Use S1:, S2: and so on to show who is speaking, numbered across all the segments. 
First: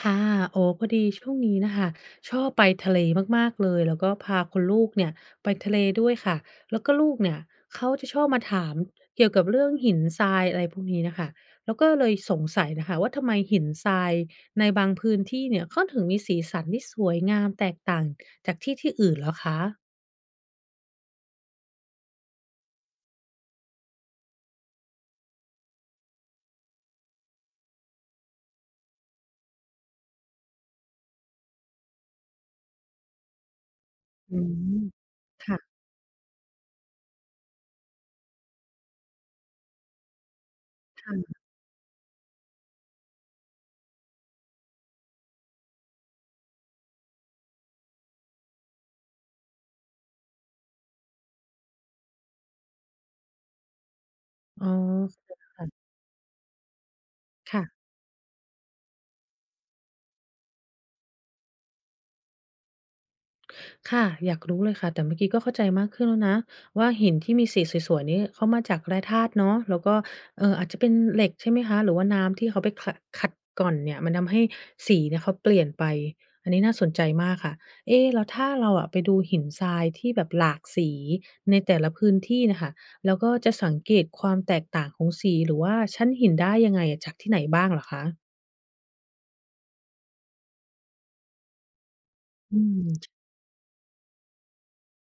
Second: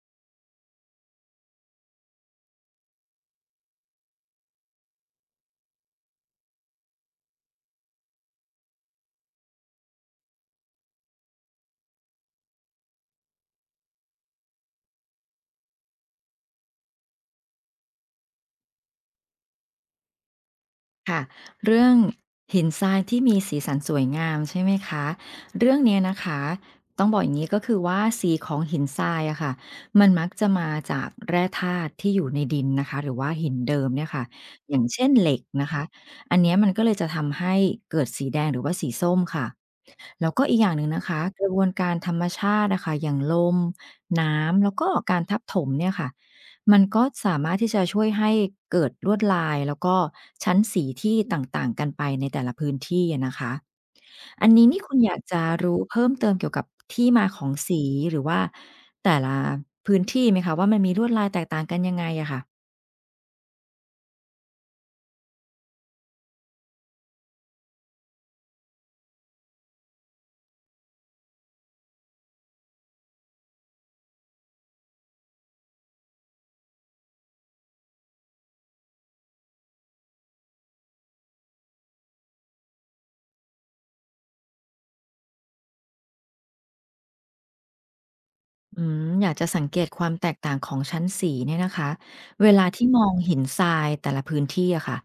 S1: ค่ะโอ้อพอดีช่วงนี้น่ะค่ะชอบไปทะเลมากๆเลยแล้วก็พาคุณลูกเนี่ยไปทะเลด้วยค่ะแล้วก็ลูกเนี่ยเขาจะชอบมาถามเกี่ยวกับเรื่องหินทรายอะไรพวกนี้น่ะค่ะแล้วก็เลยสงสัยน่ะค่ะว่าทำไมหินทรายในบางพื้นที่เนี่ยเขาถึงมีสีสันที่สวยงามแตกต่างจากที่ที่อื่นเหรอคะ
S2: ค่ะเรื่องหินทรายที่มีสีสันสวยงามใช่ไหมคะเรื่องเนี้ยนะคะต้องบอกอย่างนี้ก็คือว่าสีของหินทรายอะค่ะมันมักจะมาจากแร่ธาตุที่อยู่ในดินนะคะหรือว่าหินเดิมเนี่ยค่ะ
S1: อื
S2: อย่า
S1: ม
S2: งเช่นเหล็กนะ
S1: ค่ะ
S2: คะอันเนี้ยมันก็เลยจะทำให้เกิดสีแดงหรือว่าสีส้มค่ะแล้วก็อีกอย่างหนึ่งนะคะกระบวนการธรรมชาตินะคะอย่างลมน้ำแล้วก็การทับถมเนี่ยค่ะ มันก็สามารถที่จะช่วยให้เกิดลวดลายแล้วก็ชั้นสีที่ต่างๆกันไปในแต่ละพื้นที่อะนะคะ อัน
S1: ๆอ๋
S2: นี้
S1: อ
S2: นี่คุณอยากจะรู้
S1: ค่ะ
S2: เพิ่มเติมเกี่ยวกับที่มาของ
S1: ค่ะ
S2: สีหรือว่าแต่ละพื้นที่ไหมคะว่ามันมีลวดลายแตกต่างกันยังไงอะค่ะ
S1: ค่ะอยากรู้เลยค่ะแต่เมื่อกี้ก็เข้าใจมากขึ้นแล้วนะว่าหินที่มีสีสวยๆนี้เขามาจากแร่ธาตุเนาะแล้วก็อาจจะเป็นเหล็กใช่ไหมคะหรือว่าน้ำที่เขาไปขัดกร่อนเนี่ยมันทำให้สีเนี่ยเขาเปลี่ยนไปอันนี้น่าสนใจมากค่ะเอ๊แล้วถ้าเราอะไปดูหินทรายที่แบบหลากสีในแต่ละพื้นที่น่ะค่ะแล้วก็จะสังเกตความแตกต่างของสีหรือว่าชั้นหินได้ยังไงอะจากที่ไหนบ้างเหรอคะ
S2: อืมอยากจะสังเกตความแตกต่างของชั้นสีเนี่ยนะคะ เว
S1: อื
S2: ลาที่
S1: ม
S2: มองหินทรายแต่ละพื้นที่อะค่ะ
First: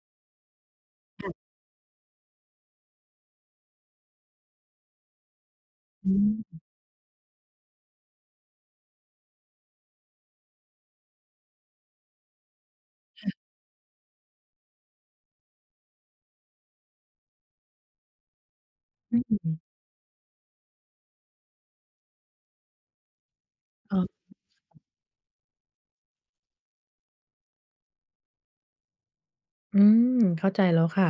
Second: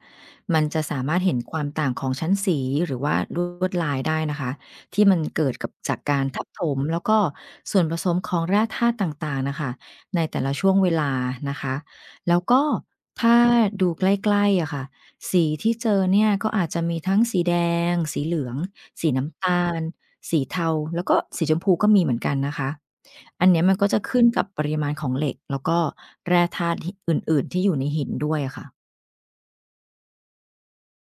S2: มันจะสามารถเห็นความต่างของชั้นสีหรือว่าลวดลายได้นะคะที่มันเกิดกับจากกา
S1: อื
S2: รทับถ
S1: ม
S2: มแล้วก็ส่วนผสมของแร่ธาตุต่างๆนะคะในแต่ละช่วงเวลานะคะแล้วก็ถ้าดูใกล้ๆอะค่ะสีที่เจอเนี่ยก็อาจจะมีทั้งสีแดงสีเหลืองสี
S1: อื
S2: น้ำ
S1: ม
S2: ตาลสีเทาแล้วก็สีชมพูก็มีเหมือนกันนะคะ อันเนี้ยมันก็
S1: อ๋
S2: จะ
S1: อ
S2: ขึ้นกับปริมาณของเหล็กแล้วก็แร่ธาตุที่อื่นๆ ที่อยู่ในหินด้วยอะค่ะ
S1: อืมเข้าใจแล้วค่ะ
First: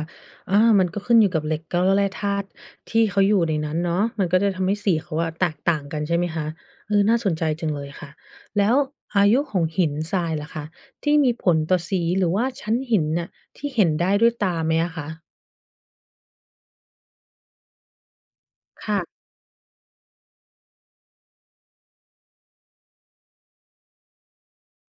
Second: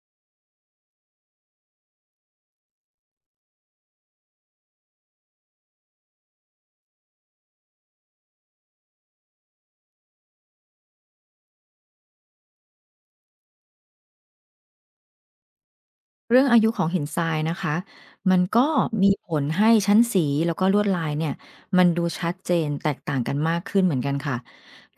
S1: อามันก็ขึ้นอยู่กับเหล็กก็แร่ธาตุที่เขาอยู่ในนั้นเนาะมันก็จะทำให้สีเขาอะแตกต่างกันใช่ไหมคะเออน่าสนใจจังเลยค่ะแล้วอายุของหินทรายล่ะคะที่มีผลต่อสีหรือว่าชั้นหินน่ะที่เห็นได้ด้วยตาไหมอะคะ
S2: เรื่องอายุของหินทรายนะคะมันก็
S1: ค่ะ
S2: มีผลให้ชั้นสีแล้วก็ลวดลายเนี่ยมันดูชัดเจนแตกต่างกันมากขึ้นเหมือนกันค่ะ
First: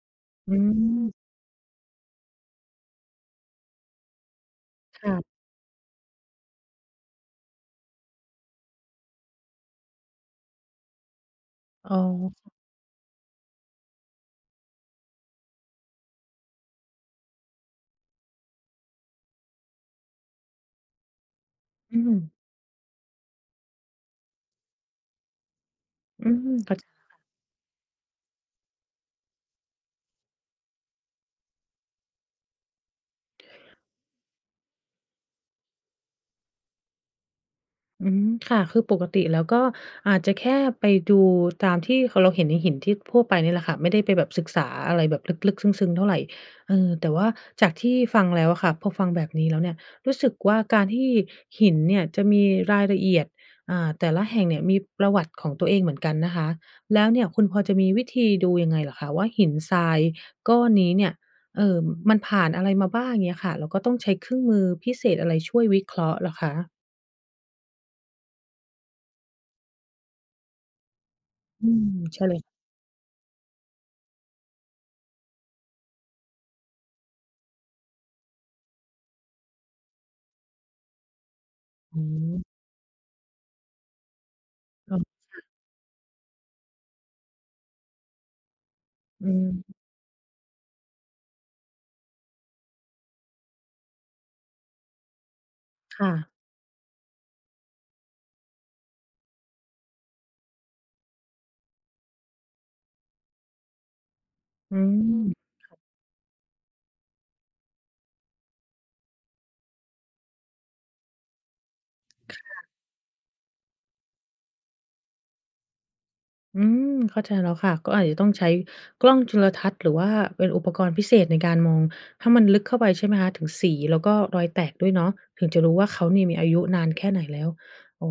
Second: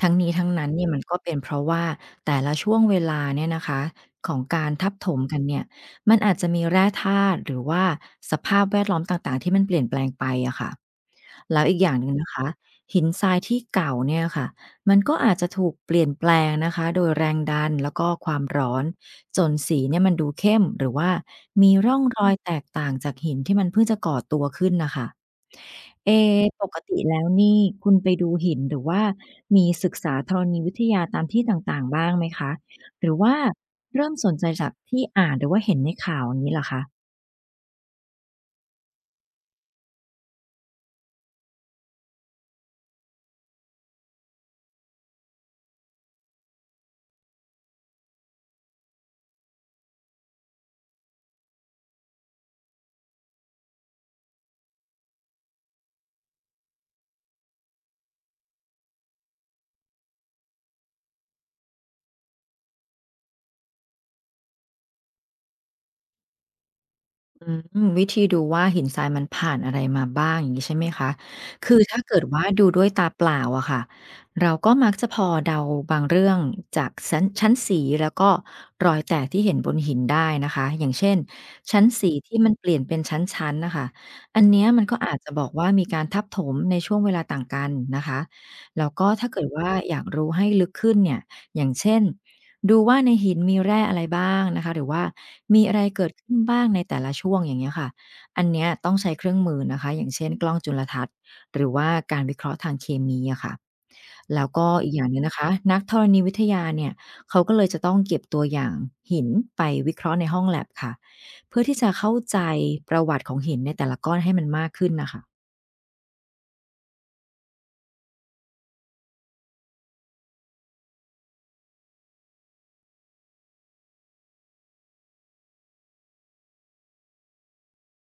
S2: ทั้งนี้ทั้ง
S1: อื
S2: นั้นเนี่ยมันก็
S1: ม
S2: เป็นเพราะว่าแต่ละช่วงเวลาเนี่ยนะคะของการทับถม
S1: ค่ะ
S2: กันเนี่ยมันอาจจะมีแร่ธาตุหรือว่าสภาพแวดล้อมต่างๆที่มันเปลี่ยนแปลงไปอะค่ะแล้วอีกอ
S1: อ๋
S2: ย่างหนึ่งนะ
S1: อ
S2: คะหินทรายที่เก่าเนี่ยค่ะมันก็อาจจะถูกเปลี่ยนแปลงนะคะโดยแรงดันแล้วก็ความร้อน จนสีเนี่ยมันดูเข้มหรือว่ามีร่
S1: อื
S2: องร
S1: ม
S2: อยแตกต่างจากหินที่มันเพิ่งจะก่อตัวขึ้นน่ะค่ะเอ
S1: อืม
S2: ปก
S1: เข้าใจ
S2: ติแล้วนี่คุณไปดูหินหรือว่ามีศึกษาธรณีวิทยาตามที่ต่างๆบ้างไหมคะหรือว่าเริ่มสนใจจากที่อ่านหรือว่าเห็นในข่าวอย่างงี้เหรอคะ
S1: อืมค่ะคือปกติแล้วก็อาจจะแค่ไปดูตามที่คเราเห็นในหินที่ทั่วไปเนี่ยแหละค่ะไม่ได้ไปแบบศึกษาอะไรแบบลึกๆซึ้งๆเท่าไรเออแต่ว่าจากที่ฟังแล้วอะค่ะพอฟังแบบนี้แล้วเนี่ยรู้สึกว่าการที่หินเนี่ยจะมีรายละเอียดแต่ละแห่งเนี่ยมีประวัติของตัวเองเหมือนกันนะคะแล้วเนี่ยคุณพอจะมีวิธีดูยังไงเหรอคะว่าหินทรายก้อนนี้เนี่ยเอ่อมันผ่านอะไรมาบ้างเงี้ยค่ะแล้วก็ต้องใช้เครื่องมือพิเศษอะไรช่วยวิเคราะห์เหรอคะ
S2: อืมวิธีดูว่าหินทรายมันผ่านอะไรมาบ้างอย่างงี้ใช่ไหมคะ
S1: อื
S2: คือ
S1: ม
S2: ถ้าเกิด
S1: ใช่เลย
S2: ว่าดูด้วยตาเปล่าอะค่ะเราก็มักจะพอเดาบางเรื่องจากชั้นสีแล้วก็รอยแตกที่เห็นบนหินได้นะคะอย่างเช่นชั้น
S1: อื
S2: สีที่มัน
S1: ม
S2: เปลี่ยนเป็นชั้นๆน่ะค่ะอันเนี้ยมันก็อา
S1: ค่ะ
S2: จจะบอกว่ามีการทับถมในช่วงเวลาต่างกันนะคะแล้วก็ถ้า
S1: อื
S2: เกิด
S1: ม
S2: ว่าอยากรู้ให้ลึกขึ้นเนี่ยอย่างเช่น ดูว่าในหินมีแร่อะไรบ้างนะคะหรือว่ามีอะไรเกิด
S1: ค่ะ
S2: ขึ้นบ้างในแต่ละช่วงอย่างเงี้ยค่ะอันเนี้ยต้องใช้เครื่องมือนะคะอย่างเช่นกล้องจุลทรรศน์หรือว่าการวิเคราะห์ทางเคมีอะค่ะแล้วก็
S1: อื
S2: อีกอย่างหนึ่งนะ
S1: ม
S2: คะนักธรณีวิทยาเนี่ยเขาก็เลยจะต้องเก็บตัวอย่างหินไปวิเคราะห์ในห้องแลบค่ะเพื่อที่จะเข้าใจประวัติของหินในแต่ละก้อนให้มันมากขึ้นน่ะค่ะ
S1: อืมเข้าใจแล้วค่ะก็อาจจะต้องใช้กล้องจุลทรรศน์หรือว่าเป็นอุปกรณ์พิเศษในการมองให้มันลึกเข้าไปใช่ไหมคะถึงสีแล้วก็รอยแตกด้วยเนาะถึงจะรู้ว่าเขาเนี่ยมีอายุนานแค่ไหนแล้วโอ้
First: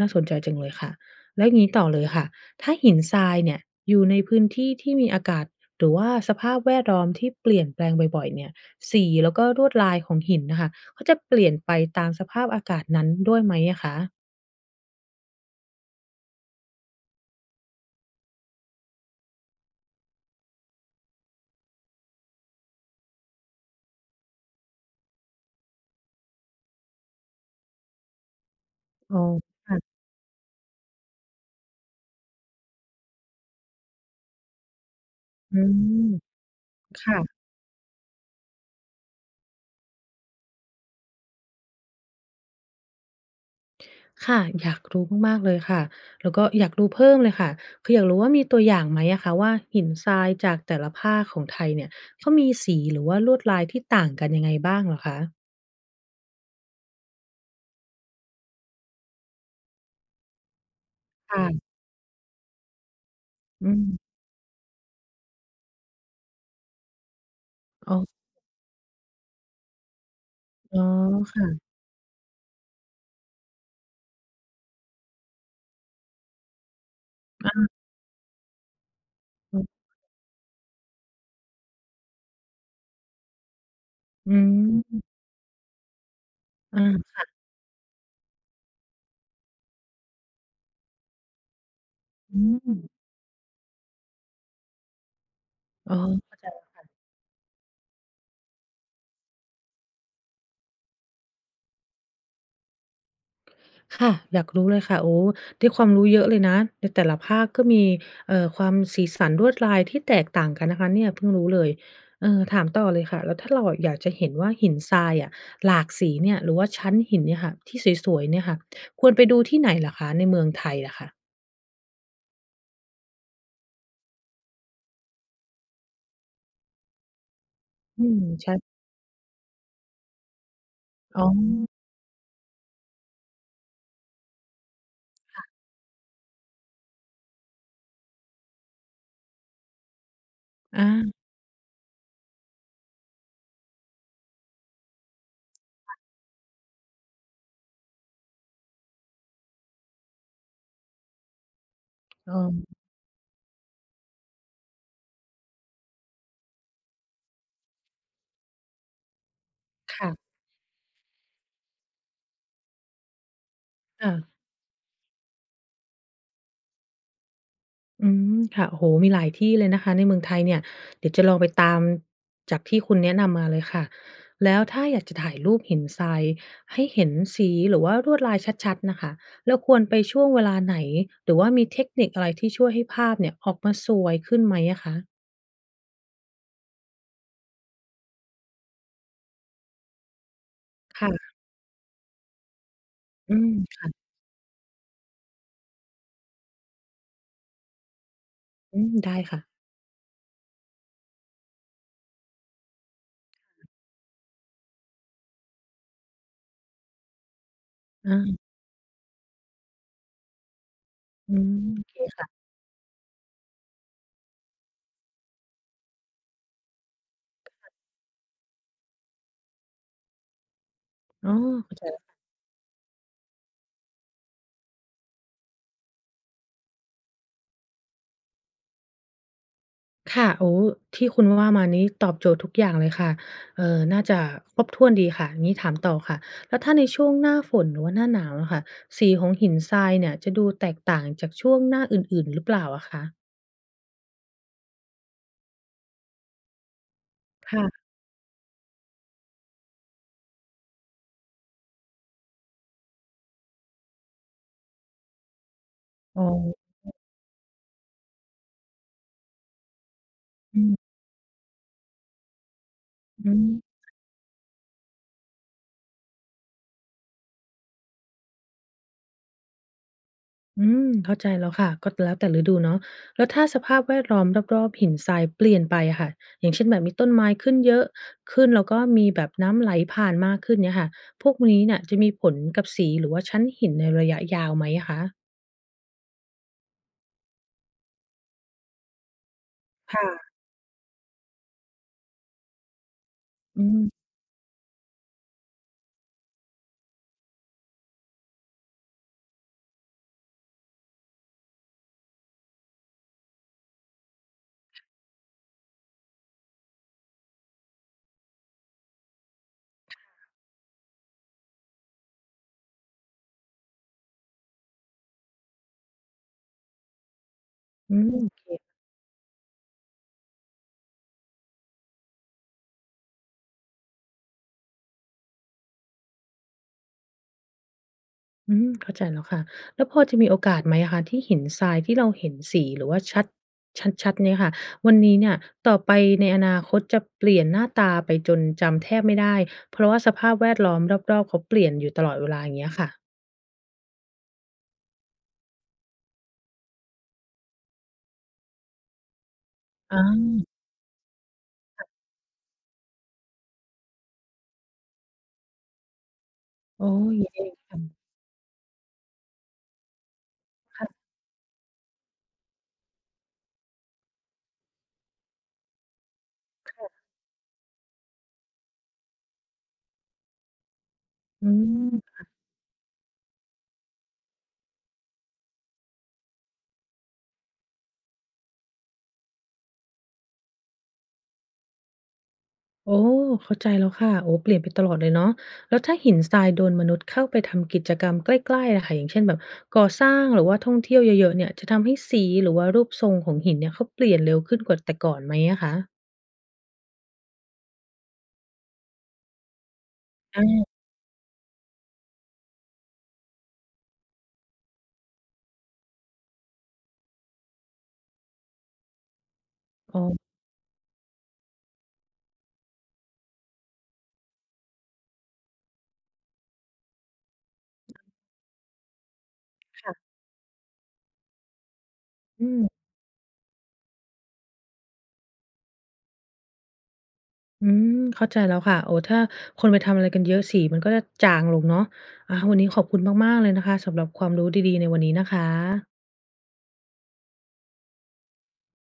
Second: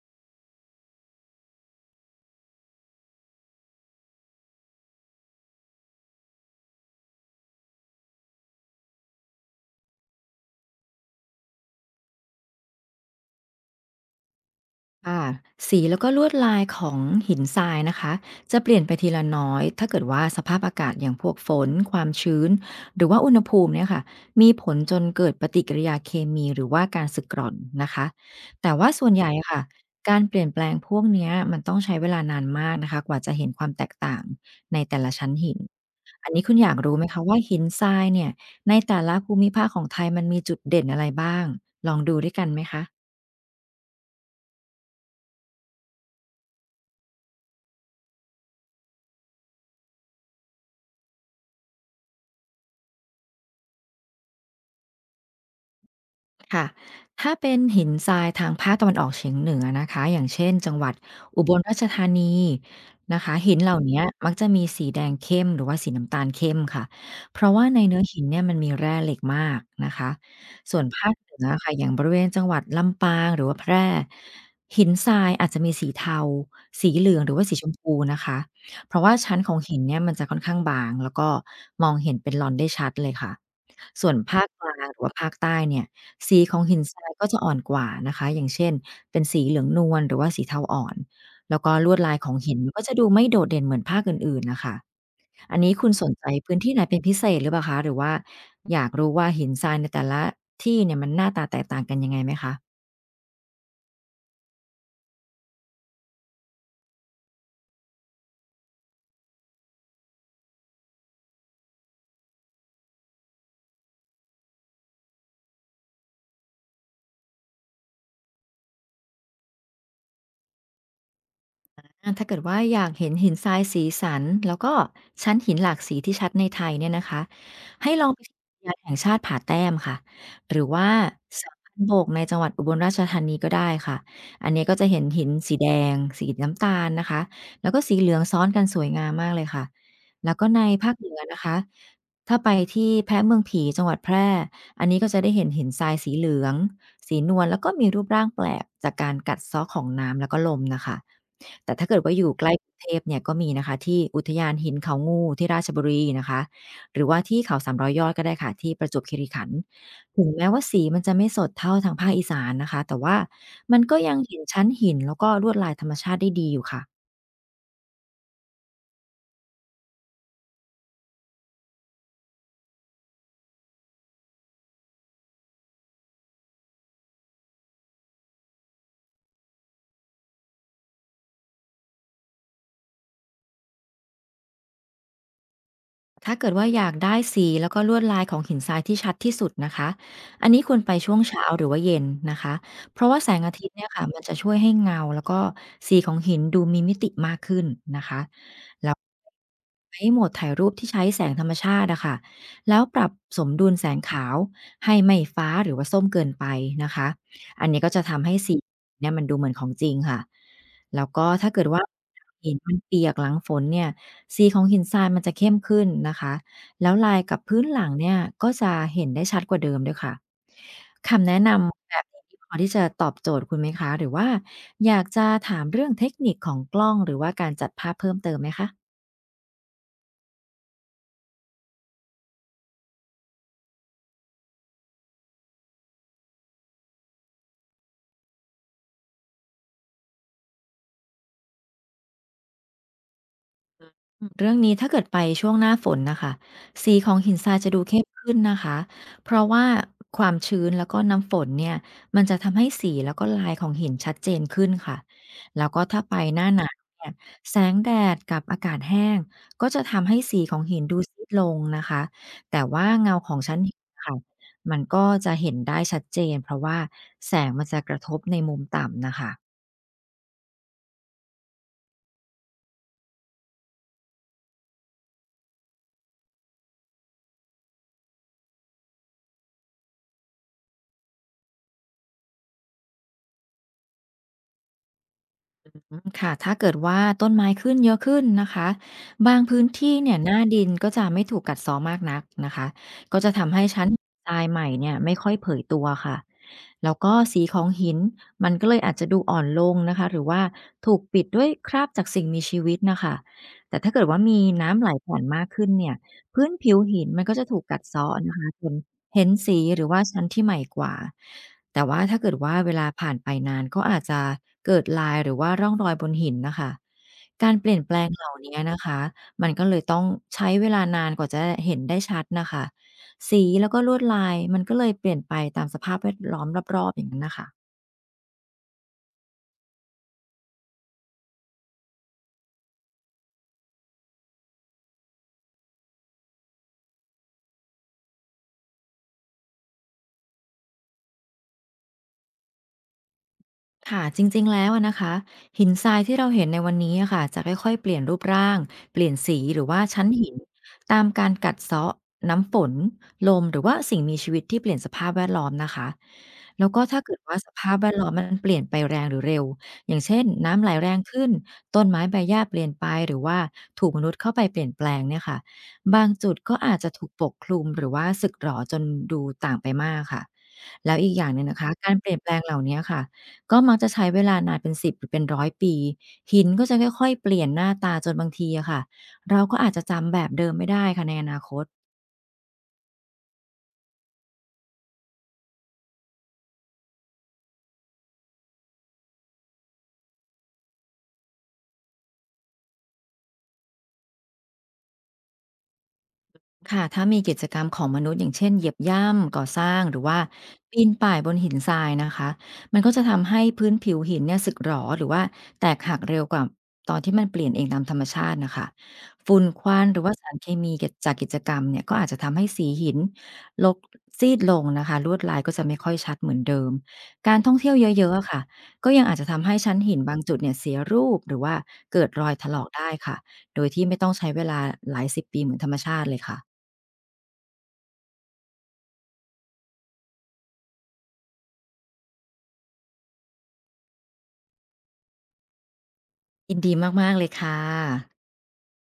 S1: น่าสนใจจังเลยค่ะแล้วอย่างงี้ต่อเลยค่ะ ถ้าหินทรายเนี่ยอยู่ในพื้นที่ที่มีอากาศหรือว่าสภาพแวดล้อมที่เปลี่ยนแปลงบ่อยๆเนี่ยสีแล้วก็ลวดลายของหินน่ะค่ะเขาจะเปลี่ยนไปตามสภาพอากาศนั้นด้วยไหมอะคะ
S2: ค่ะสีแล้วก็ลวดลายของหินทรายนะคะจะเปลี่ยนไปทีละน้อยถ้าเกิดว่าสภาพอากาศอย่างพวกฝนความชื้นหรือว่าอุณหภูมิเนี่ยค่ะมีผลจนเกิดปฏิกิริยาเคมีหรือว่าการสึกกร่อนนะคะแต่ว่าส่วน
S1: อ๋อ
S2: ใหญ่อะค่ะ
S1: ค่ะ
S2: การเปลี่ยนแปลงพวกเนี้ยมันต้องใช้เวลานานมากนะคะกว่าจะเห็นความแตกต่างในแต่ละชั้นหิ
S1: อื
S2: น
S1: ม
S2: อันนี้คุณอยากรู้ไหม
S1: ค่ะ
S2: คะว่าหินทรายเนี่ยในแต่ละภูมิภาคของไทยมันมีจุดเด่นอะไรบ้างลองดูด้วยกันไหมคะ
S1: ค่ะ อยากรู้มากๆ เลยค่ะ แล้วก็อยากรู้เพิ่มเลยค่ะ คืออยากรู้ว่ามีตัวอย่างไหมอะคะว่าหินทรายจากแต่ละภาคของไทยเนี่ย เขามีสีหรือว่าลวดลายที่ต่างกันยังไงบ้างเหรอคะ
S2: ค่ะถ้าเป็นหินทรายทางภาคตะวันออกเฉียงเหนือนะคะอย่างเช่นจังหวัดอุบลรา
S1: ค่ะ
S2: ชธานีนะคะหินเห
S1: อื
S2: ล่าเนี้ย
S1: ม
S2: มักจะมีสีแดงเข้มหรือว่าสีน้ำตาลเข้มค่ะเพราะว่าใน
S1: อ๋อ
S2: เนื้อหินเนี่ยมันมีแร่เหล็กมากนะคะส่
S1: อ๋อ
S2: วนภาคเหนือ
S1: ค่ะ
S2: ค่ะอย่างบริเวณจังหวัดลำปางหรือว่าแพร่หินทรายอาจจะมีสีเทาสีเหลืองหรือว่าสีช
S1: อา
S2: มพูนะคะเพราะว่าชั้นขอ
S1: อื
S2: ง
S1: ม
S2: หินเนี่ยมันจะค่อนข้างบางแล้วก็มองเห็นเป็นลอนได้ชัดเลยค่ะส่วนภาคกลางหรือว่าภาคใต้เนี่ย สีของหิ
S1: อ
S2: นทราย
S1: า
S2: ก็จะอ่อนกว่านะคะอย่างเช่นเป็นสีเหลืองนวลหรือว่าสีเทาอ่อนแล้วก็ลวดลายของ
S1: อื
S2: หิน
S1: ม
S2: ก็จะดูไม่โดดเด่นเหมือนภาคอื่นๆนะคะอันนี้คุ
S1: อ๋
S2: ณ
S1: อ
S2: สนใจ
S1: เข้า
S2: พื้น
S1: ใจ
S2: ที่ไหนเป็นพิเศษหรือเปล่าคะหรือว่าอยากรู้ว่าหินทรายในแต่ละที่เนี่ยมันหน้าตาแตกต่างกันยังไงไหมคะ
S1: ค่ะอยากรู้เลยค่ะโอ้ได้ความรู้เยอะเลยนะในแต่ละภาคก็มีความสีสันลวดลายที่แตกต่างกันนะคะเนี่ยเพิ่งรู้เลยเออถามต่อเลยค่ะแล้วถ้าเราอะอยากจะเห็นว่าหินทรายอะหลากสีเนี่ยหรือว่าชั้นหินเนี่ยค่ะที่สวยๆเนี่ยค่ะควรไปดูที่ไหนเหรอคะในเมืองไทยอะค่ะ
S2: อาถ้าเกิดว่าอยากเห็นหินทรายสีสันแล้วก็ชั้นหินหลากสีที่ชัดในไทยเนี่ยนะคะให้ล
S1: อื
S2: อง
S1: ม
S2: ไปที่
S1: ใช่
S2: อุทยานแห่งชาติผาแต้มค่ะหรือว่า
S1: อ๋อ
S2: สามพันโบกในจังหวัดอุบลราชธานีก็ได้ค่ะอันนี้ก็จะเห็นหินสีแดงสีน้ำตาลนะคะแล้วก็สีเหลืองซ้อนกันสวยงามมากเลยค่ะแล้วก็ใน
S1: อา
S2: ภาคเหนือนะคะถ้าไปที่แพะเมืองผีจังหวัดแพร่อันนี้ก็จะได้เห็นหินทรายสีเหลืองสีนวลแล้วก็มีรูปร่างแปลกจากการกัดเซาะของน้ำแล้วก็ลมนะคะ แต่ถ้าเกิดว่าอยู่
S1: อ๋
S2: ใกล้กรุง
S1: อ
S2: เทพเนี่ยก็มีนะคะที่อุทยานหินเขางูที่ราชบุรีนะคะหรือว่าที่เขา300ยยอดก็ได้ค่ะที่ประจวบคีรีขันธ์
S1: ค่ะ
S2: ถึงแม้ว่าสีมันจะไม่สดเท่าทางภาคอีสานนะคะแต่ว่ามันก็
S1: ค่ะ
S2: ยังเห็นชั้นหินแล้วก็ลวดลายธรรมชาติได้ดีอยู่ค่ะ
S1: อืมค่ะโอ้โฮมีหลายที่เลยนะคะในเมืองไทยเนี่ยเดี๋ยวจะลองไปตามจากที่คุณแนะนำมาเลยค่ะแล้วถ้าอยากจะถ่ายรูปหินทรายให้เห็นสีหรือว่าลวดลายชัดๆน่ะค่ะเราควรไปช่วงเวลาไหนหรือว่ามีเทคนิคอะไรที่ช่วยให้ภาพเนี่ยออกมาสวยขึ้นไหมอะคะ
S2: ถ้าเกิดว่าอยากได้สีแล้วก็ลวดลายของหินทรายที่ชัดที่สุดนะคะ อันนี้ควรไปช่วง
S1: ค่ะ
S2: เช้าหรือว่าเย็นนะคะ เพราะว่าแส
S1: อื
S2: ง
S1: ม
S2: อาทิตย์เนี่ยค่ะ
S1: ค่ะ
S2: มันจะช่วยให้เงาแล้วก็สีของหินดูมีมิติมากขึ้นนะคะ
S1: อื
S2: แล้
S1: ม
S2: ว
S1: ได้ค่ะ
S2: ใช้โหมดถ่ายรูปที่ใช้แสงธรรมชาติอะค่ะแล้วปรับสมดุลแสงขาวให้ไม่ฟ้าหรือว่าส้มเกินไปนะคะ อันนี้ก็จะ
S1: อา
S2: ทำให้สีเนี่ยมันดูเหมือนของจริงค่ะ แล้วก็
S1: อื
S2: ถ้า
S1: ม
S2: เกิด
S1: โอ
S2: ว่า
S1: เคค่ะ
S2: หินมันเปียกหลังฝนเนี่ยสีของหินทรายมันจะเข้มขึ้นนะคะแล้วลายกับพื้นหลังเนี่ยก็จะเห็นได้ชัดกว่าเดิมด้วยค่ะคำ
S1: อ๋อ
S2: แนะน
S1: เข้าใจ
S2: ำแบบนี้พอที่จะตอบโจทย์คุณไหมคะหรือว่าอยากจะถามเรื่องเทคนิคของกล้องหรือว่าการจัดภาพเพิ่มเติมไหมคะ
S1: ค่ะโอ้ที่คุณว่ามานี้ตอบโจทย์ทุกอย่างเลยค่ะน่าจะครบถ้วนดีค่ะงี้ถามต่อค่ะแล้วถ้าในช่วงหน้าฝนหรือว่าหน้าหนาวอะค่ะสีของหินทรายเนี่ยจะดูแตกต่างจากช่วงหน้าอื่นๆหรือเปล่าอะคะ
S2: อืมเรื่องนี้ถ้าเกิดไปช่วงหน้าฝนน่ะค่ะสีของหินทราย
S1: ค่ะ
S2: จะดูเข้มขึ้นนะคะเพราะว่าความชื้นแล้วก็น้ำฝนเนี่ยมันจะทำให้สีแล้วก็ลายของหินชัดเจนขึ้นค่ะแล้วก็ถ้าไป
S1: อ๋อ
S2: หน้าหนาวเนี่ยแสงแดดกับอากาศแห้งก็จะทำให้สีขอ
S1: อื
S2: งหินดู
S1: ม
S2: ซีดลงนะคะแต่ว่าเงาข
S1: อื
S2: องชั้นหิ
S1: ม
S2: นค่ะมันก็จะเห็นได้ชัดเจนเพราะว่าแสงมันจะกระทบในมุมต่ำน่ะค่ะ
S1: อืมเข้าใจแล้วค่ะก็แล้วแต่ฤดูเนาะแล้วถ้าสภาพแวดล้อมรอบๆหินทรายเปลี่ยนไปอะค่ะอย่างเช่นแบบมีต้นไม้ขึ้นเยอะขึ้นแล้วก็มีแบบน้ำไหลผ่านมากขึ้นเนี่ยค่ะพวกนี้เนี่ยจะมีผลกับสีหรือว่าชั้นหินในระยะยาวไหมอะคะ
S2: อืมค่ะถ้าเกิดว่าต้นไม้ขึ้นเยอะขึ้นนะคะบางพื้นที่
S1: ค่ะ
S2: เนี่ยหน้าดินก็จะไม่ถูกกัดเซาะมากนักนะคะก็จะทำให้
S1: อื
S2: ชั้น
S1: ม
S2: ทรายใหม่เนี่ยไม่ค่อยเผยตัวค่ะแล้วก็สีของหินมันก็เลยอาจจะดูอ่อนลงนะคะหรือว่าถูกปิดด้วยคราบจากสิ่งมีชีวิตนะคะ แต่ถ้าเกิดว่ามีน้ำไหลผ่านมากขึ้นเนี่ยพื้นผิวหินมันก็จะถูกกัดเซาะนะคะจนเห็นสีหรือว่าชั้นที่ใหม่กว่าแต่ว่าถ้าเกิดว่าเวลาผ่านไปนานก็อาจจะเกิดลายหรือว่าร่องรอยบนหินนะคะการเปลี่ยนแป
S1: อื
S2: ลง
S1: ม
S2: เห
S1: โอ
S2: ล่า
S1: เค
S2: นี้นะคะมันก็เลยต้องใช้เวลานานกว่าจะเห็นได้ชัดนะคะสีแล้วก็ลวดลายมันก็เลยเปลี่ยนไปตามสภาพแวดล้อมรอบๆอย่างนั้นนะคะ
S1: อืมเข้าใจแล้วค่ะแล้วพอจะมีโอกาสไหมอะคะที่หินทรายที่เราเห็นสีหรือว่าชัดๆเนี่ยค่ะวันนี้เนี่ยต่อไปในอนาคตจะเปลี่ยนหน้าตาไปจนจำแทบไม่ได้เพราะว่าสภาพแวดล้อมรอบๆเขาเปลี่ยนอยู่ตลอดเวลาอย่างเงี้ยค่ะ
S2: ค่ะจริงๆแล้วอะนะคะหินทรายที่เราเห็นในวันนี้อะค่ะจะค่อยๆเปลี่ยนรูปร่างเปลี่ยนสีหรือว่า
S1: อา
S2: ชั้นหินตามการกัดเซาะน้ำฝนลมหรือว่าสิ่งมีชีวิตที่เปลี่ยนสภาพแวดล้อมนะคะแล้วก็
S1: โอ้
S2: ถ้าเกิด
S1: อย่าง
S2: ว่า
S1: งี้
S2: ส
S1: เอ
S2: ภา
S1: ง
S2: พแวดล้อมมันเปลี่ยนไปแรงหรือเร็วอย่างเช่นน้ำไหลแรง
S1: ค่ะ
S2: ขึ้นต้นไม้ใบหญ้าเปลี่ยนไปหรือว่าถูกมนุษย์เข้าไปเปลี่ยนแปลงเนี่ยค่ะบางจุดก็อาจจะถูกปกคลุมหรือว่าสึกหรอจนดูต่างไปมากค่ะแล้วอีกอย่างหนึ่ง
S1: อื
S2: นะคะการเปลี่ย
S1: ม
S2: นแปลงเหล่านี้ค่ะ ก็มักจะใช้เวลานานเป็นสิบหรือเป็นร้อยปีหินก็จะค่อยๆเปลี่ยนหน้าตาจนบางทีอะค่ะเราก็อาจจะจำแบบเดิมไม่ได้ค่ะในอนาคต
S1: โอ้เข้าใจแล้วค่ะโอ้เปลี่ยนไปตลอดเลยเนาะแล้วถ้าหินทรายโดนมนุษย์เข้าไปทำกิจกรรมใกล้ๆอะค่ะอย่างเช่นแบบก่อสร้างหรือว่าท่องเที่ยวเยอะๆเนี่ยจะทำให้สีหรือว่ารูปทรงของหินเนี่ยเขาเปลี่ยนเร็วขึ้นกว่าแต่ก่อนไหมอะคะ
S2: ค่ะถ้ามีกิจกรรมของมนุษย์อย่างเช่นเหยียบย่ำก่อสร้างหรือว่า
S1: อา
S2: ปีนป่ายบนหินทรายนะคะมันก็จะทำให้พื้นผิวหินเนี่ยสึกหรอหรือว่าแตกหักเร็วกว่าตอนที่มันเปลี่ยนเองตามธรรมชาตินะคะฝุ่นควันห
S1: อ๋อ
S2: รือว่าสารเคมีกิจากกิจกรรมเนี่ยก็อาจจะทำให้สีหินลกซีดลงนะคะลวดลายก็จะไม่ค่อยชัดเหมือนเดิมการท่องเที่ยวเยอะๆอะค่ะก็ยังอาจจะทำให้ชั้นหิน
S1: ค่ะ
S2: บางจุดเนี่ยเสียรูปหรือว่าเกิดรอยถ
S1: อื
S2: ล
S1: ม
S2: อกได้ค่ะโดยที่ไม่ต้องใช้เวลาหลายสิบปีเหมือนธรรมชาติเลยค่ะ
S1: อืมเข้าใจแล้วค่ะโอ้ถ้าคนไปทำอะไรกันเยอะสีมันก็จะจางลงเนาะอาวันนี้ขอบคุณมากๆเลยนะคะสำหรับความรู้ดีๆในวันนี้นะคะ
S2: ยินดีมากๆเลยค่ะ